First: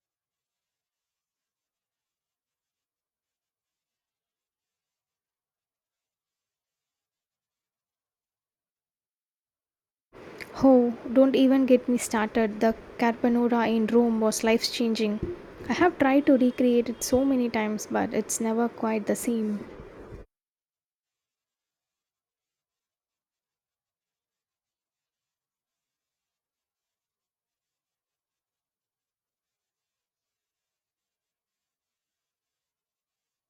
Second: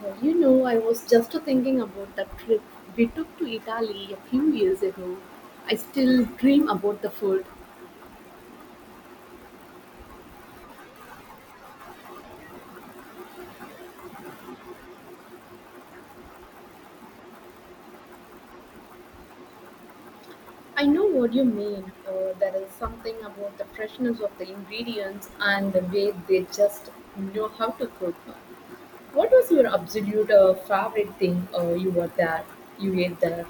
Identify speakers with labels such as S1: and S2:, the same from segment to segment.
S1: Well, you know, I was just thinking about that trip we took to Italy a few years ago. I still dream about the food.
S2: Oh, don't even get me started. The Carbonara in Rome was life changing. I have tried to recreate it so many times, but it's never quite the same.
S1: I know what you mean. There is something about the freshness of the ingredients and the way they just know how to cook. What was your absolute favorite thing you were there? You ate there?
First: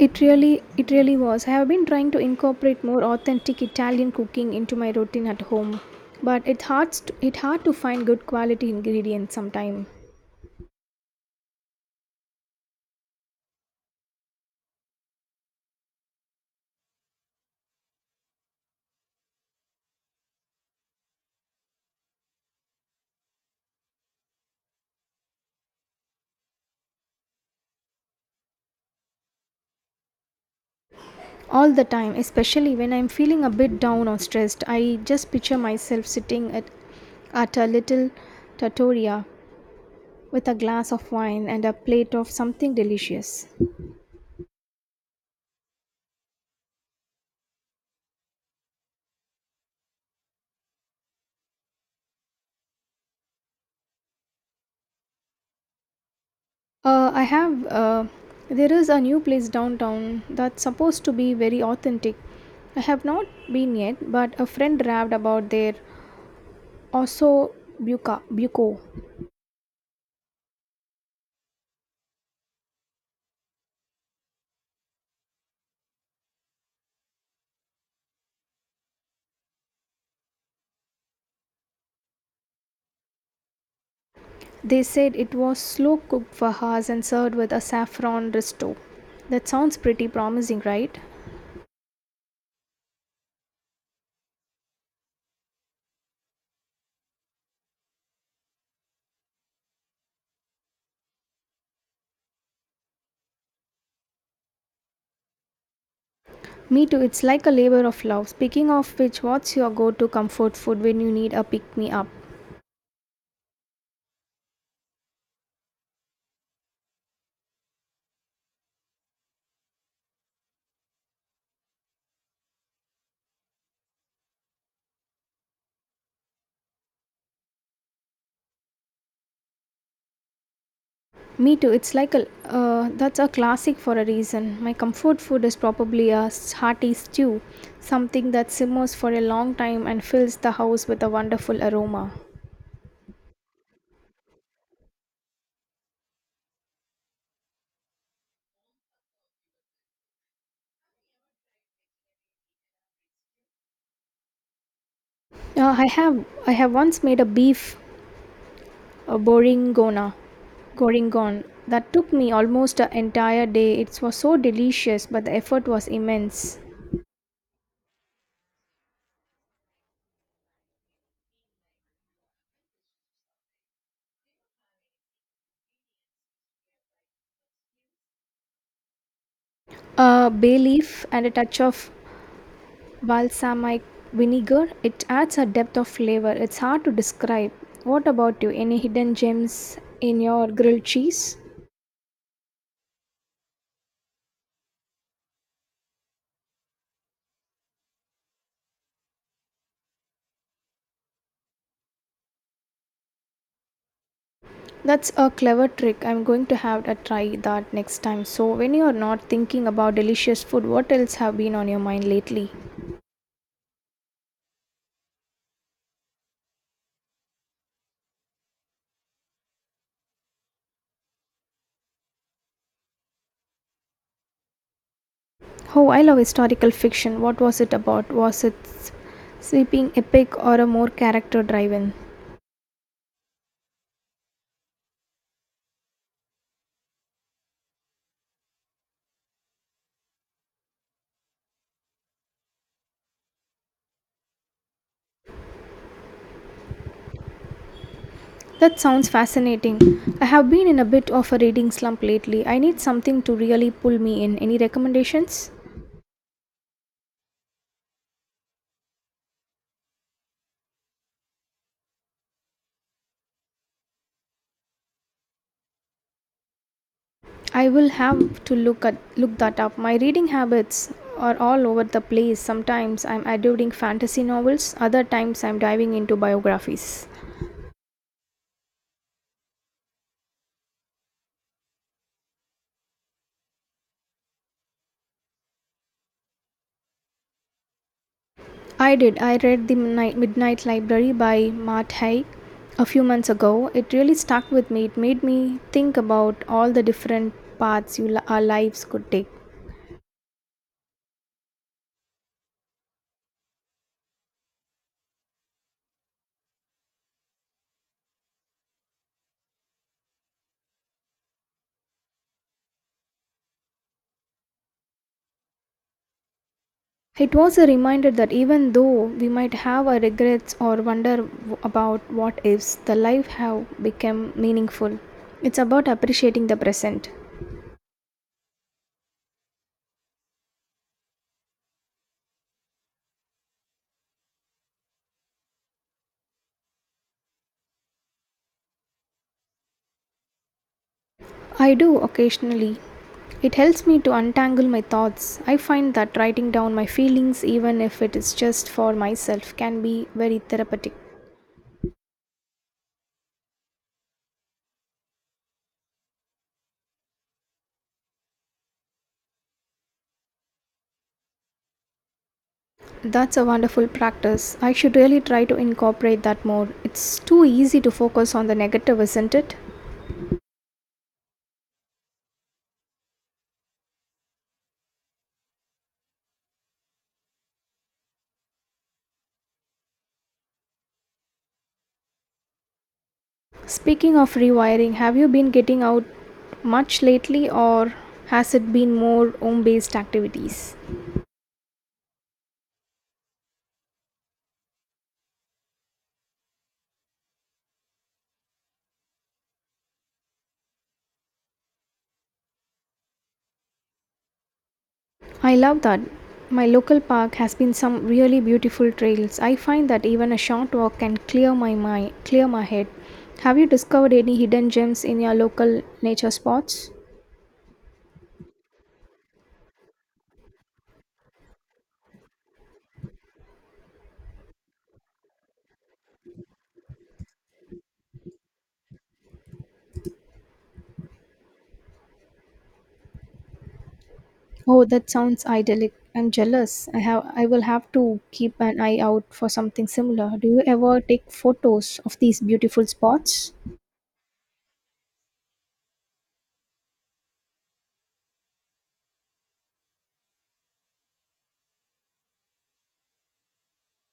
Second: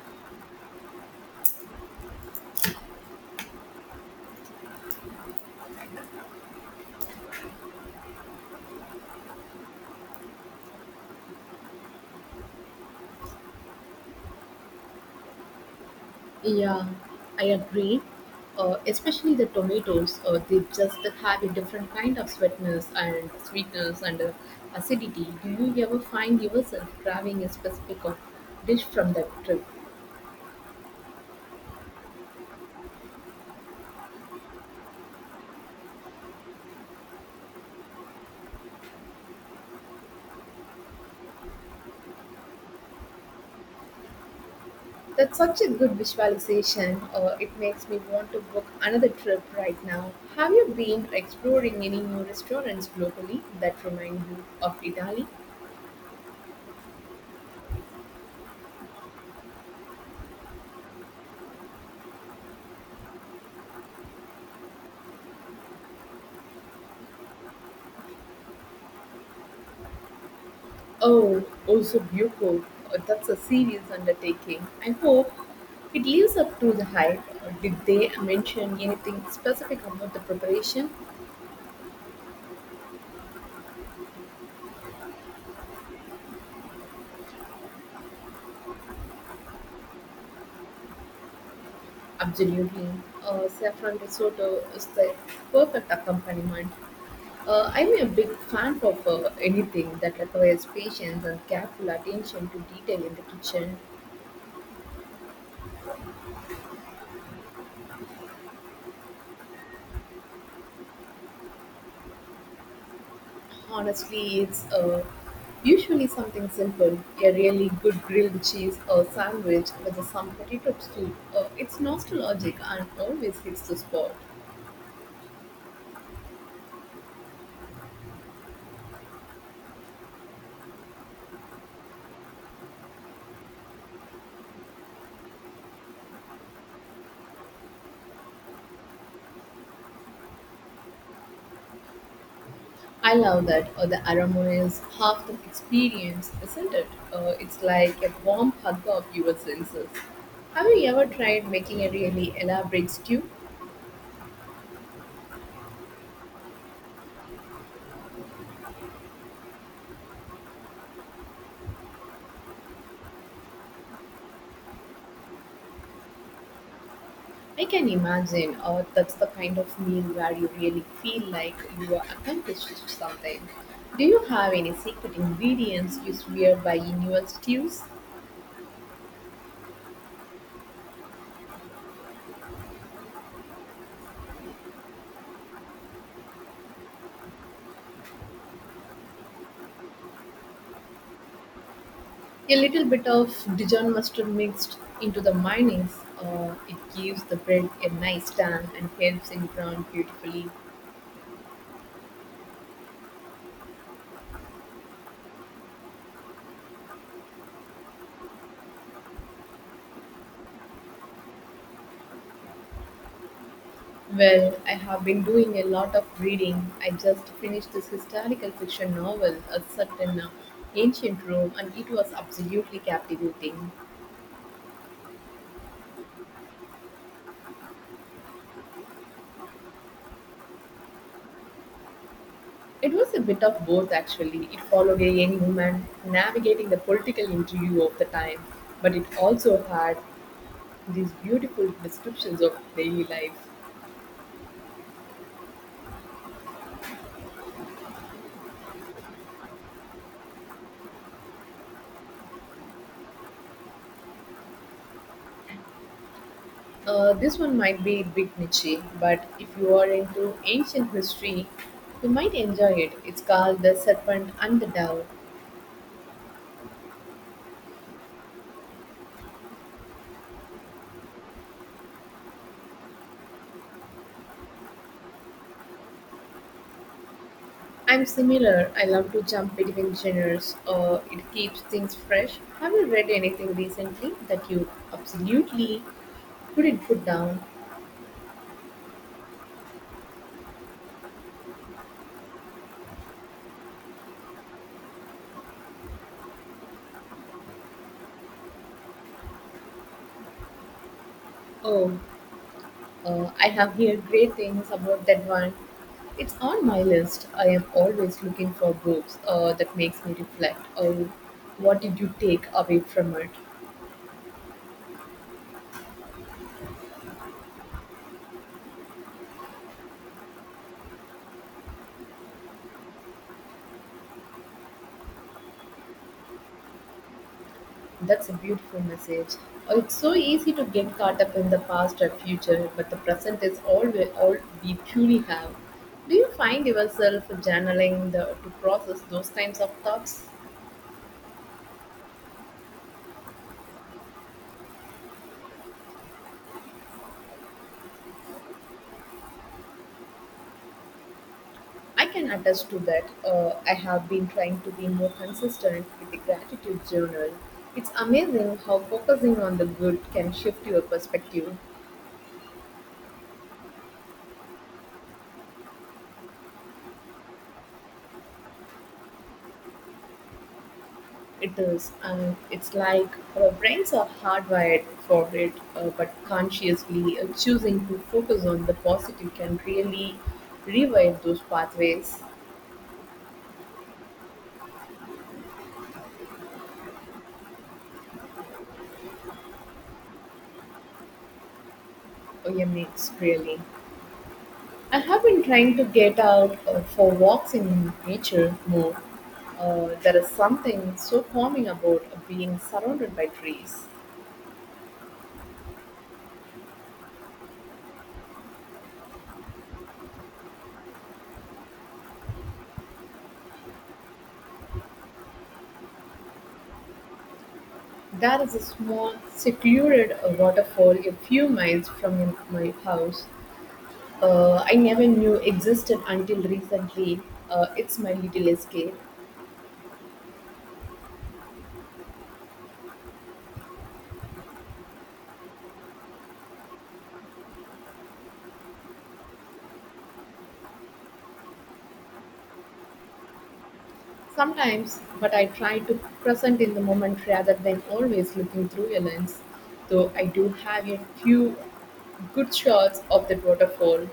S2: It really was. I have been trying to incorporate more authentic Italian cooking into my routine at home, but it's hard, it hard to find good quality ingredients sometime.
S1: Yeah, I agree. Especially the tomatoes, they just have a different kind of sweetness and sweetness and acidity. Do you ever find yourself grabbing a specific dish from that trip?
S2: All the time, especially when I'm feeling a bit down or stressed, I just picture myself sitting at a little trattoria with a glass of wine and a plate of something delicious.
S1: That's such a good visualization. It makes me want to book another trip right now. Have you been exploring any new restaurants locally that remind you of Italy?
S2: I have. There is a new place downtown that's supposed to be very authentic. I have not been yet, but a friend raved about their osso buco.
S1: Oh, Ozubuko, that's a serious undertaking. I hope it lives up to the hype. Did they mention anything specific about the preparation?
S2: They said it was slow cooked for hours and served with a saffron risotto. That sounds pretty promising, right?
S1: Absolutely. Saffron risotto is the perfect accompaniment. I'm a big fan of anything that requires patience and careful attention to detail in the kitchen.
S2: Me too, it's like a labor of love. Speaking of which, what's your go to comfort food when you need a pick me up?
S1: Honestly, it's usually something simple, a really good grilled cheese or sandwich with some potato stew. It's nostalgic and always hits the spot.
S2: Me too. It's like a that's a classic for a reason. My comfort food is probably a hearty stew, something that simmers for a long time and fills the house with a wonderful aroma.
S1: I love that, the aroma is half the experience, isn't it? It's like a warm hug of your senses. Have you ever tried making a really elaborate stew?
S2: I have once made a beef a goringon that took me almost an entire day. It was so delicious, but the effort was immense.
S1: I can imagine, or that's the kind of meal where you really feel like you are accomplished something. Do you have any secret ingredients you swear by in your stews?
S2: A bay leaf and a touch of Balsamic vinegar, it adds a depth of flavor. It's hard to describe. What about you? Any hidden gems in your grilled cheese?
S1: A little bit of Dijon mustard mixed into the mayonnaise, it gives the bread a nice tan and helps in brown beautifully.
S2: That's a clever trick. I'm going to have a try that next time. So, when you are not thinking about delicious food, what else have been on your mind lately?
S1: Well, I have been doing a lot of reading. I just finished this historical fiction novel, a certain ancient Rome, and it was absolutely captivating.
S2: Oh, I love historical fiction. What was it about? Was it sweeping epic or a more character driven?
S1: It was a bit of both actually. It followed a young woman navigating the political intrigue of the time, but it also had these beautiful descriptions of daily life.
S2: That sounds fascinating. I have been in a bit of a reading slump lately. I need something to really pull me in. Any recommendations?
S1: This one might be a bit niche, but if you are into ancient history, you might enjoy it. It's called The Serpent and the Dove.
S2: I will have to look that up. My reading habits are all over the place. Sometimes I'm adoring fantasy novels, other times I'm diving into biographies.
S1: I'm similar. I love to jump between genres. It keeps things fresh. Have you read anything recently that you absolutely couldn't put down?
S2: I did. I read The Midnight Library by Matt Haig a few months ago. It really stuck with me. It made me think about all the different our lives could take.
S1: Oh. I have heard great things about that one. It's on my list. I am always looking for books that makes me reflect. Oh, what did you take away from it?
S2: It was a reminder that even though we might have our regrets or wonder about what ifs, the life have become meaningful. It's about appreciating the present.
S1: That's a beautiful message. It's so easy to get caught up in the past or future, but the present is all we truly have. Do you find yourself journaling the, to process those kinds of thoughts?
S2: I do occasionally. It helps me to untangle my thoughts. I find that writing down my feelings, even if it is just for myself, can be very therapeutic.
S1: I can attest to that. I have been trying to be more consistent with the gratitude journal. It's amazing how focusing on the good can shift your perspective.
S2: That's a wonderful practice. I should really try to incorporate that more. It's too easy to focus on the negative, isn't it?
S1: It is, and it's like our brains are hardwired for it, but consciously choosing to focus on the positive can really rewire those pathways.
S2: Speaking of rewiring, have you been getting out much lately or has it been more home based activities?
S1: Oh, yeah, mates, really. I have been trying to get out for walks in nature more. There is something so calming about being surrounded by trees.
S2: I love that. My local park has been some really beautiful trails. I find that even a short walk can clear my head. Have you discovered any hidden gems in your local nature spots?
S1: There is a small, secluded waterfall a few miles from my house. I never knew existed until recently. It's my little escape.
S2: Oh, that sounds idyllic. I'm jealous. I will have to keep an eye out for something similar. Do you ever take photos of these beautiful spots?
S1: Sometimes, but I try to present in the moment rather than always looking through a lens. Though I do have a few good shots of that waterfall.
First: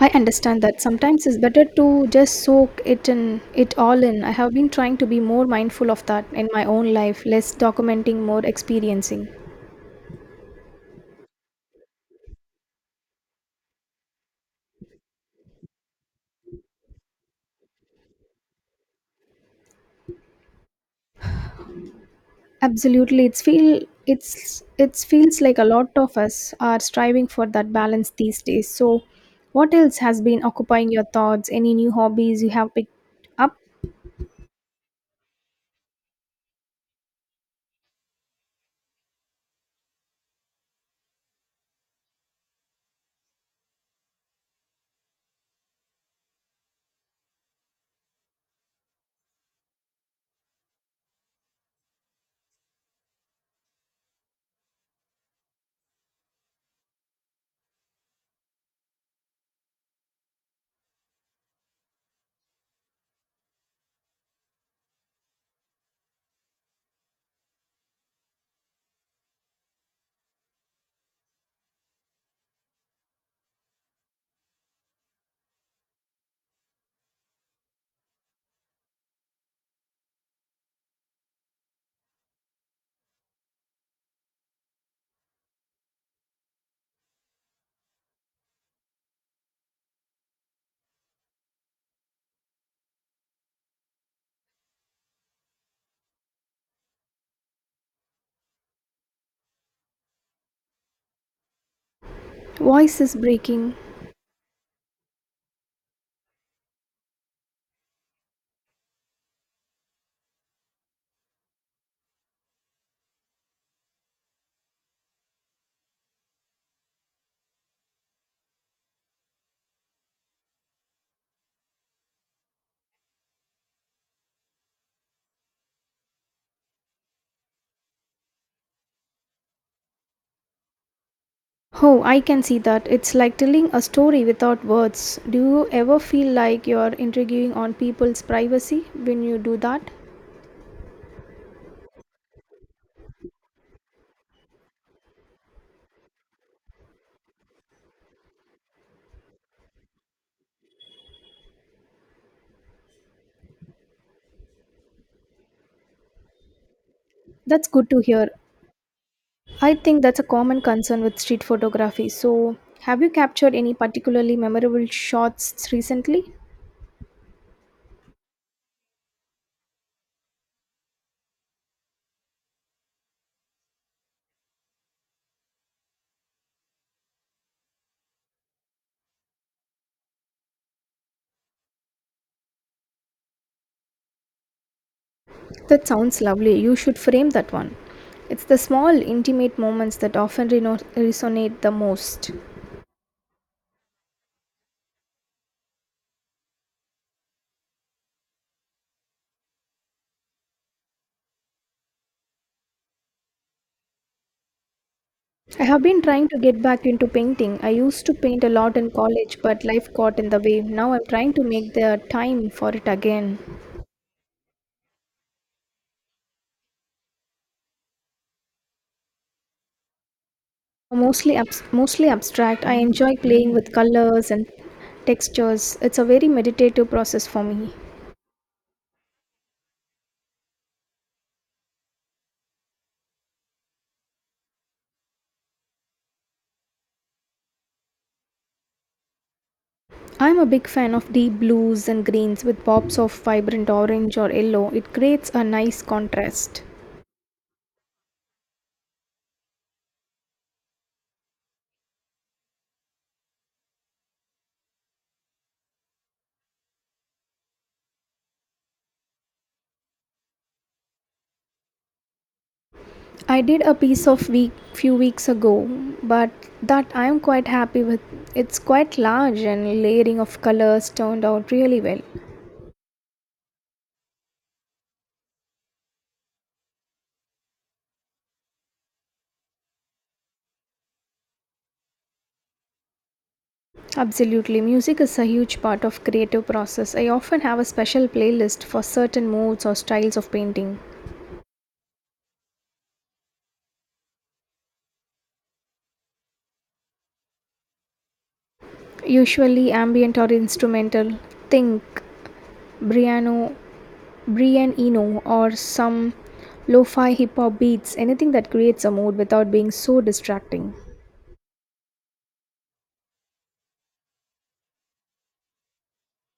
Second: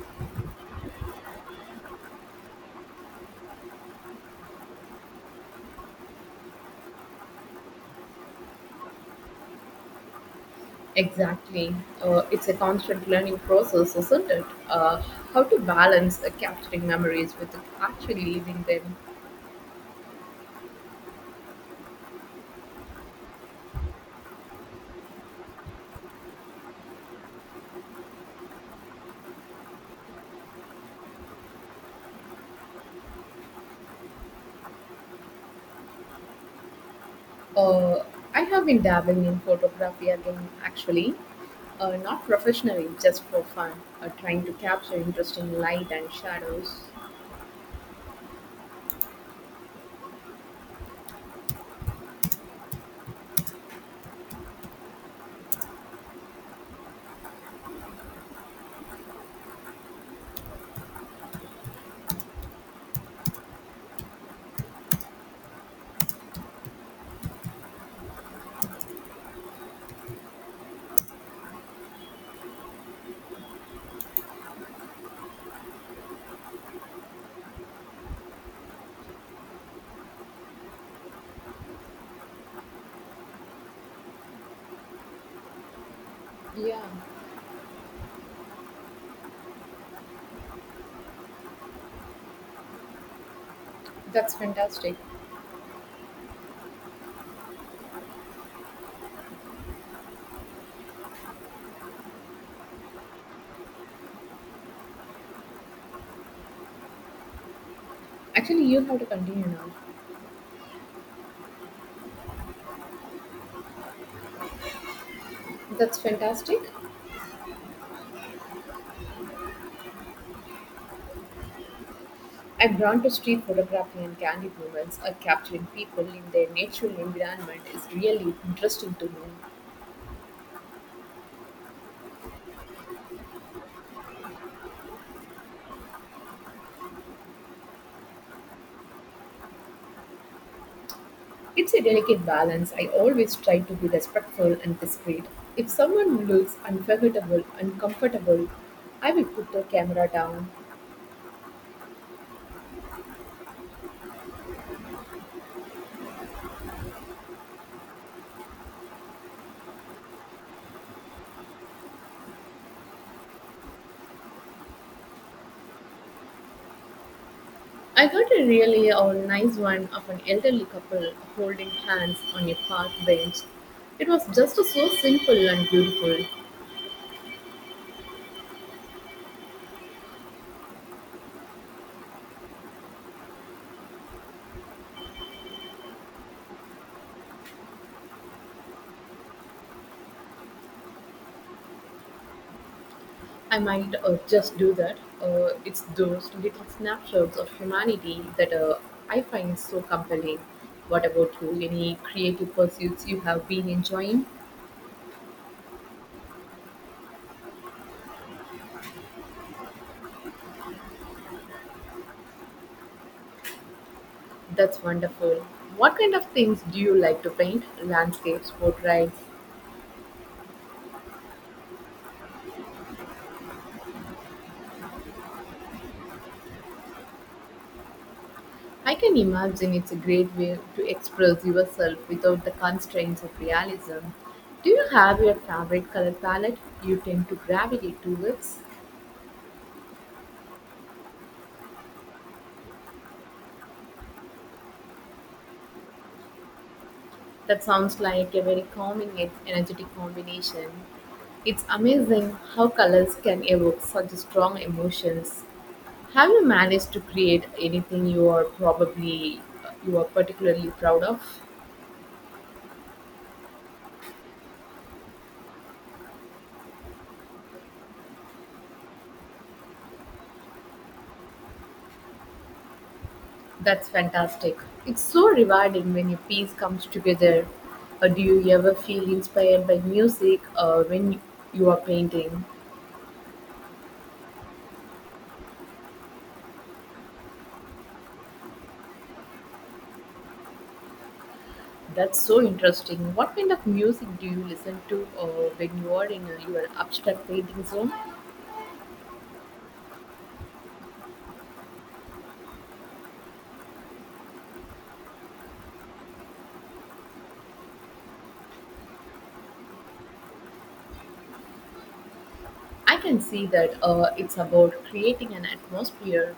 S2: I understand that sometimes it's better to just soak it in it all in. I have been trying to be more mindful of that in my own life, less documenting, more experiencing.
S1: Exactly. It's a constant learning process, isn't it? How to balance capturing memories with actually living them.
S2: Absolutely, it's feel it's it feels like a lot of us are striving for that balance these days. So, what else has been occupying your thoughts? Any new hobbies you have picked up?
S1: Uh, I have been dabbling in photography again, actually, not professionally, just for fun, trying to capture interesting light and shadows. Yeah, that's fantastic.
S2: Voice is breaking.
S1: Actually, you have to continue now. That's fantastic. I'm drawn to street photography and candid moments. Capturing people in their natural environment is really interesting to me.
S2: Oh, I can see that. It's like telling a story without words. Do you ever feel like you're intriguing on people's privacy when you do that?
S1: It's a delicate balance. I always try to be respectful and discreet. If someone looks unforgettable, uncomfortable, I will put the camera down.
S2: That's good to hear. I think that's a common concern with street photography. So, have you captured any particularly memorable shots recently?
S1: I got a really nice one of an elderly couple holding hands on a park bench. It was just so simple and beautiful.
S2: That sounds lovely. You should frame that one. It's the small, intimate moments that often resonate the most.
S1: I might just do that. It's those little snapshots of humanity that I find so compelling. What about you? Any creative pursuits you have been enjoying?
S2: I have been trying to get back into painting. I used to paint a lot in college, but life got in the way. Now I'm trying to make the time for it again.
S1: That's wonderful. What kind of things do you like to paint? Landscapes, portraits?
S2: Mostly abstract. I enjoy playing with colors and textures. It's a very meditative process for me.
S1: I can imagine it's a great way to express yourself without the constraints of realism. Do you have your favorite color palette you tend to gravitate towards?
S2: I'm a big fan of deep blues and greens with pops of vibrant orange or yellow. It creates a nice contrast.
S1: That sounds like a very calming yet energetic combination. It's amazing how colors can evoke such strong emotions. Have you managed to create anything you are particularly proud of?
S2: I did a piece of week few weeks ago, but that I am quite happy with. It's quite large and layering of colors turned out really well.
S1: That's fantastic. It's so rewarding when a piece comes together. Do you ever feel inspired by music when you are painting?
S2: Absolutely, music is a huge part of creative process. I often have a special playlist for certain moods or styles of painting.
S1: That's so interesting. What kind of music do you listen to when you are in your abstract painting zone?
S2: Usually ambient or instrumental. Think Briano, Brian Eno or some lo-fi hip hop beats, anything that creates a mood without being so distracting.
S1: I can see that, it's about creating an atmosphere.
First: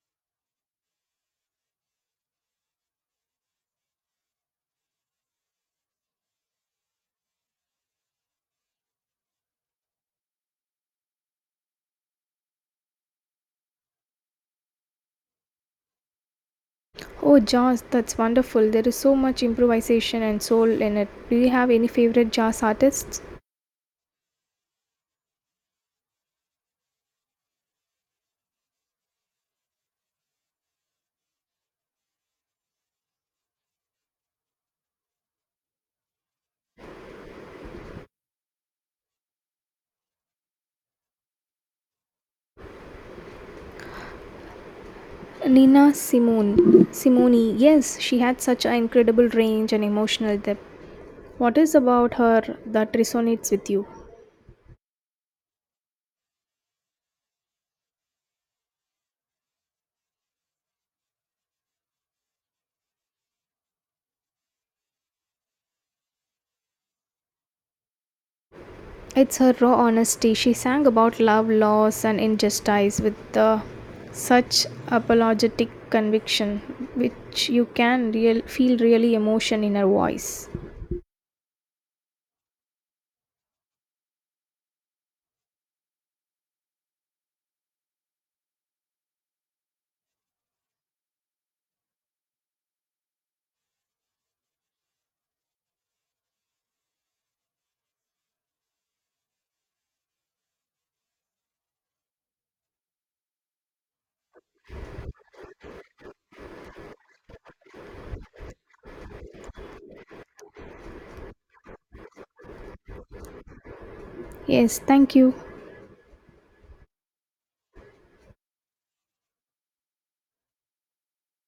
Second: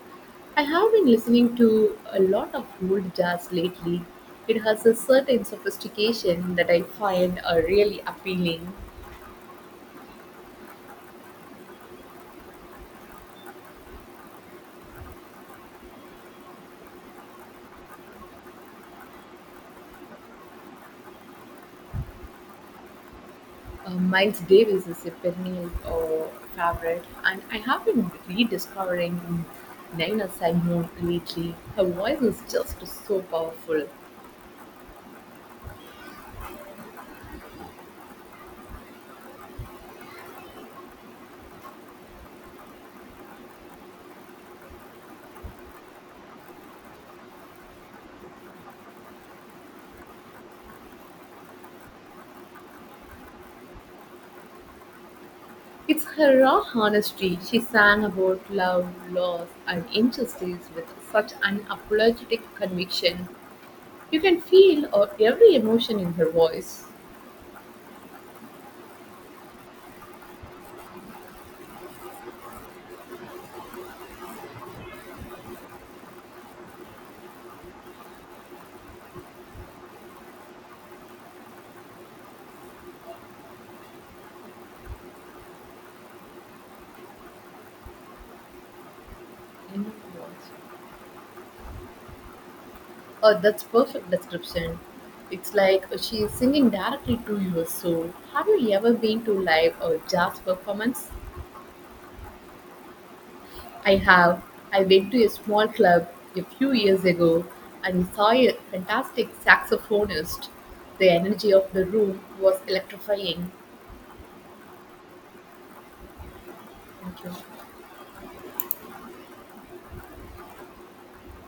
S1: I have been listening to a lot of old jazz lately. It has a certain sophistication that I find really appealing.
S2: Oh, jazz, that's wonderful. There is so much improvisation and soul in it. Do you have any favorite jazz artists?
S1: Miles Davis is a perennial favorite, and I have been rediscovering Nina Simone lately. Her voice is just so powerful.
S2: Nina Simone, yes, she had such an incredible range and emotional depth. What is about her that resonates with you?
S1: It's her raw honesty. She sang about love, loss, and injustice with such an apologetic conviction. You can feel every emotion in her voice.
S2: It's her raw honesty. She sang about love, loss, and injustice with such apologetic conviction, which you can feel really emotion in her voice.
S1: In her voice. Oh, that's perfect description. It's like she is singing directly to your soul. Have you ever been to live or jazz performance? I have. I went to a small club a few years ago and saw a fantastic saxophonist. The energy of the room was electrifying.
S2: Yes, thank you.
S1: Thank you.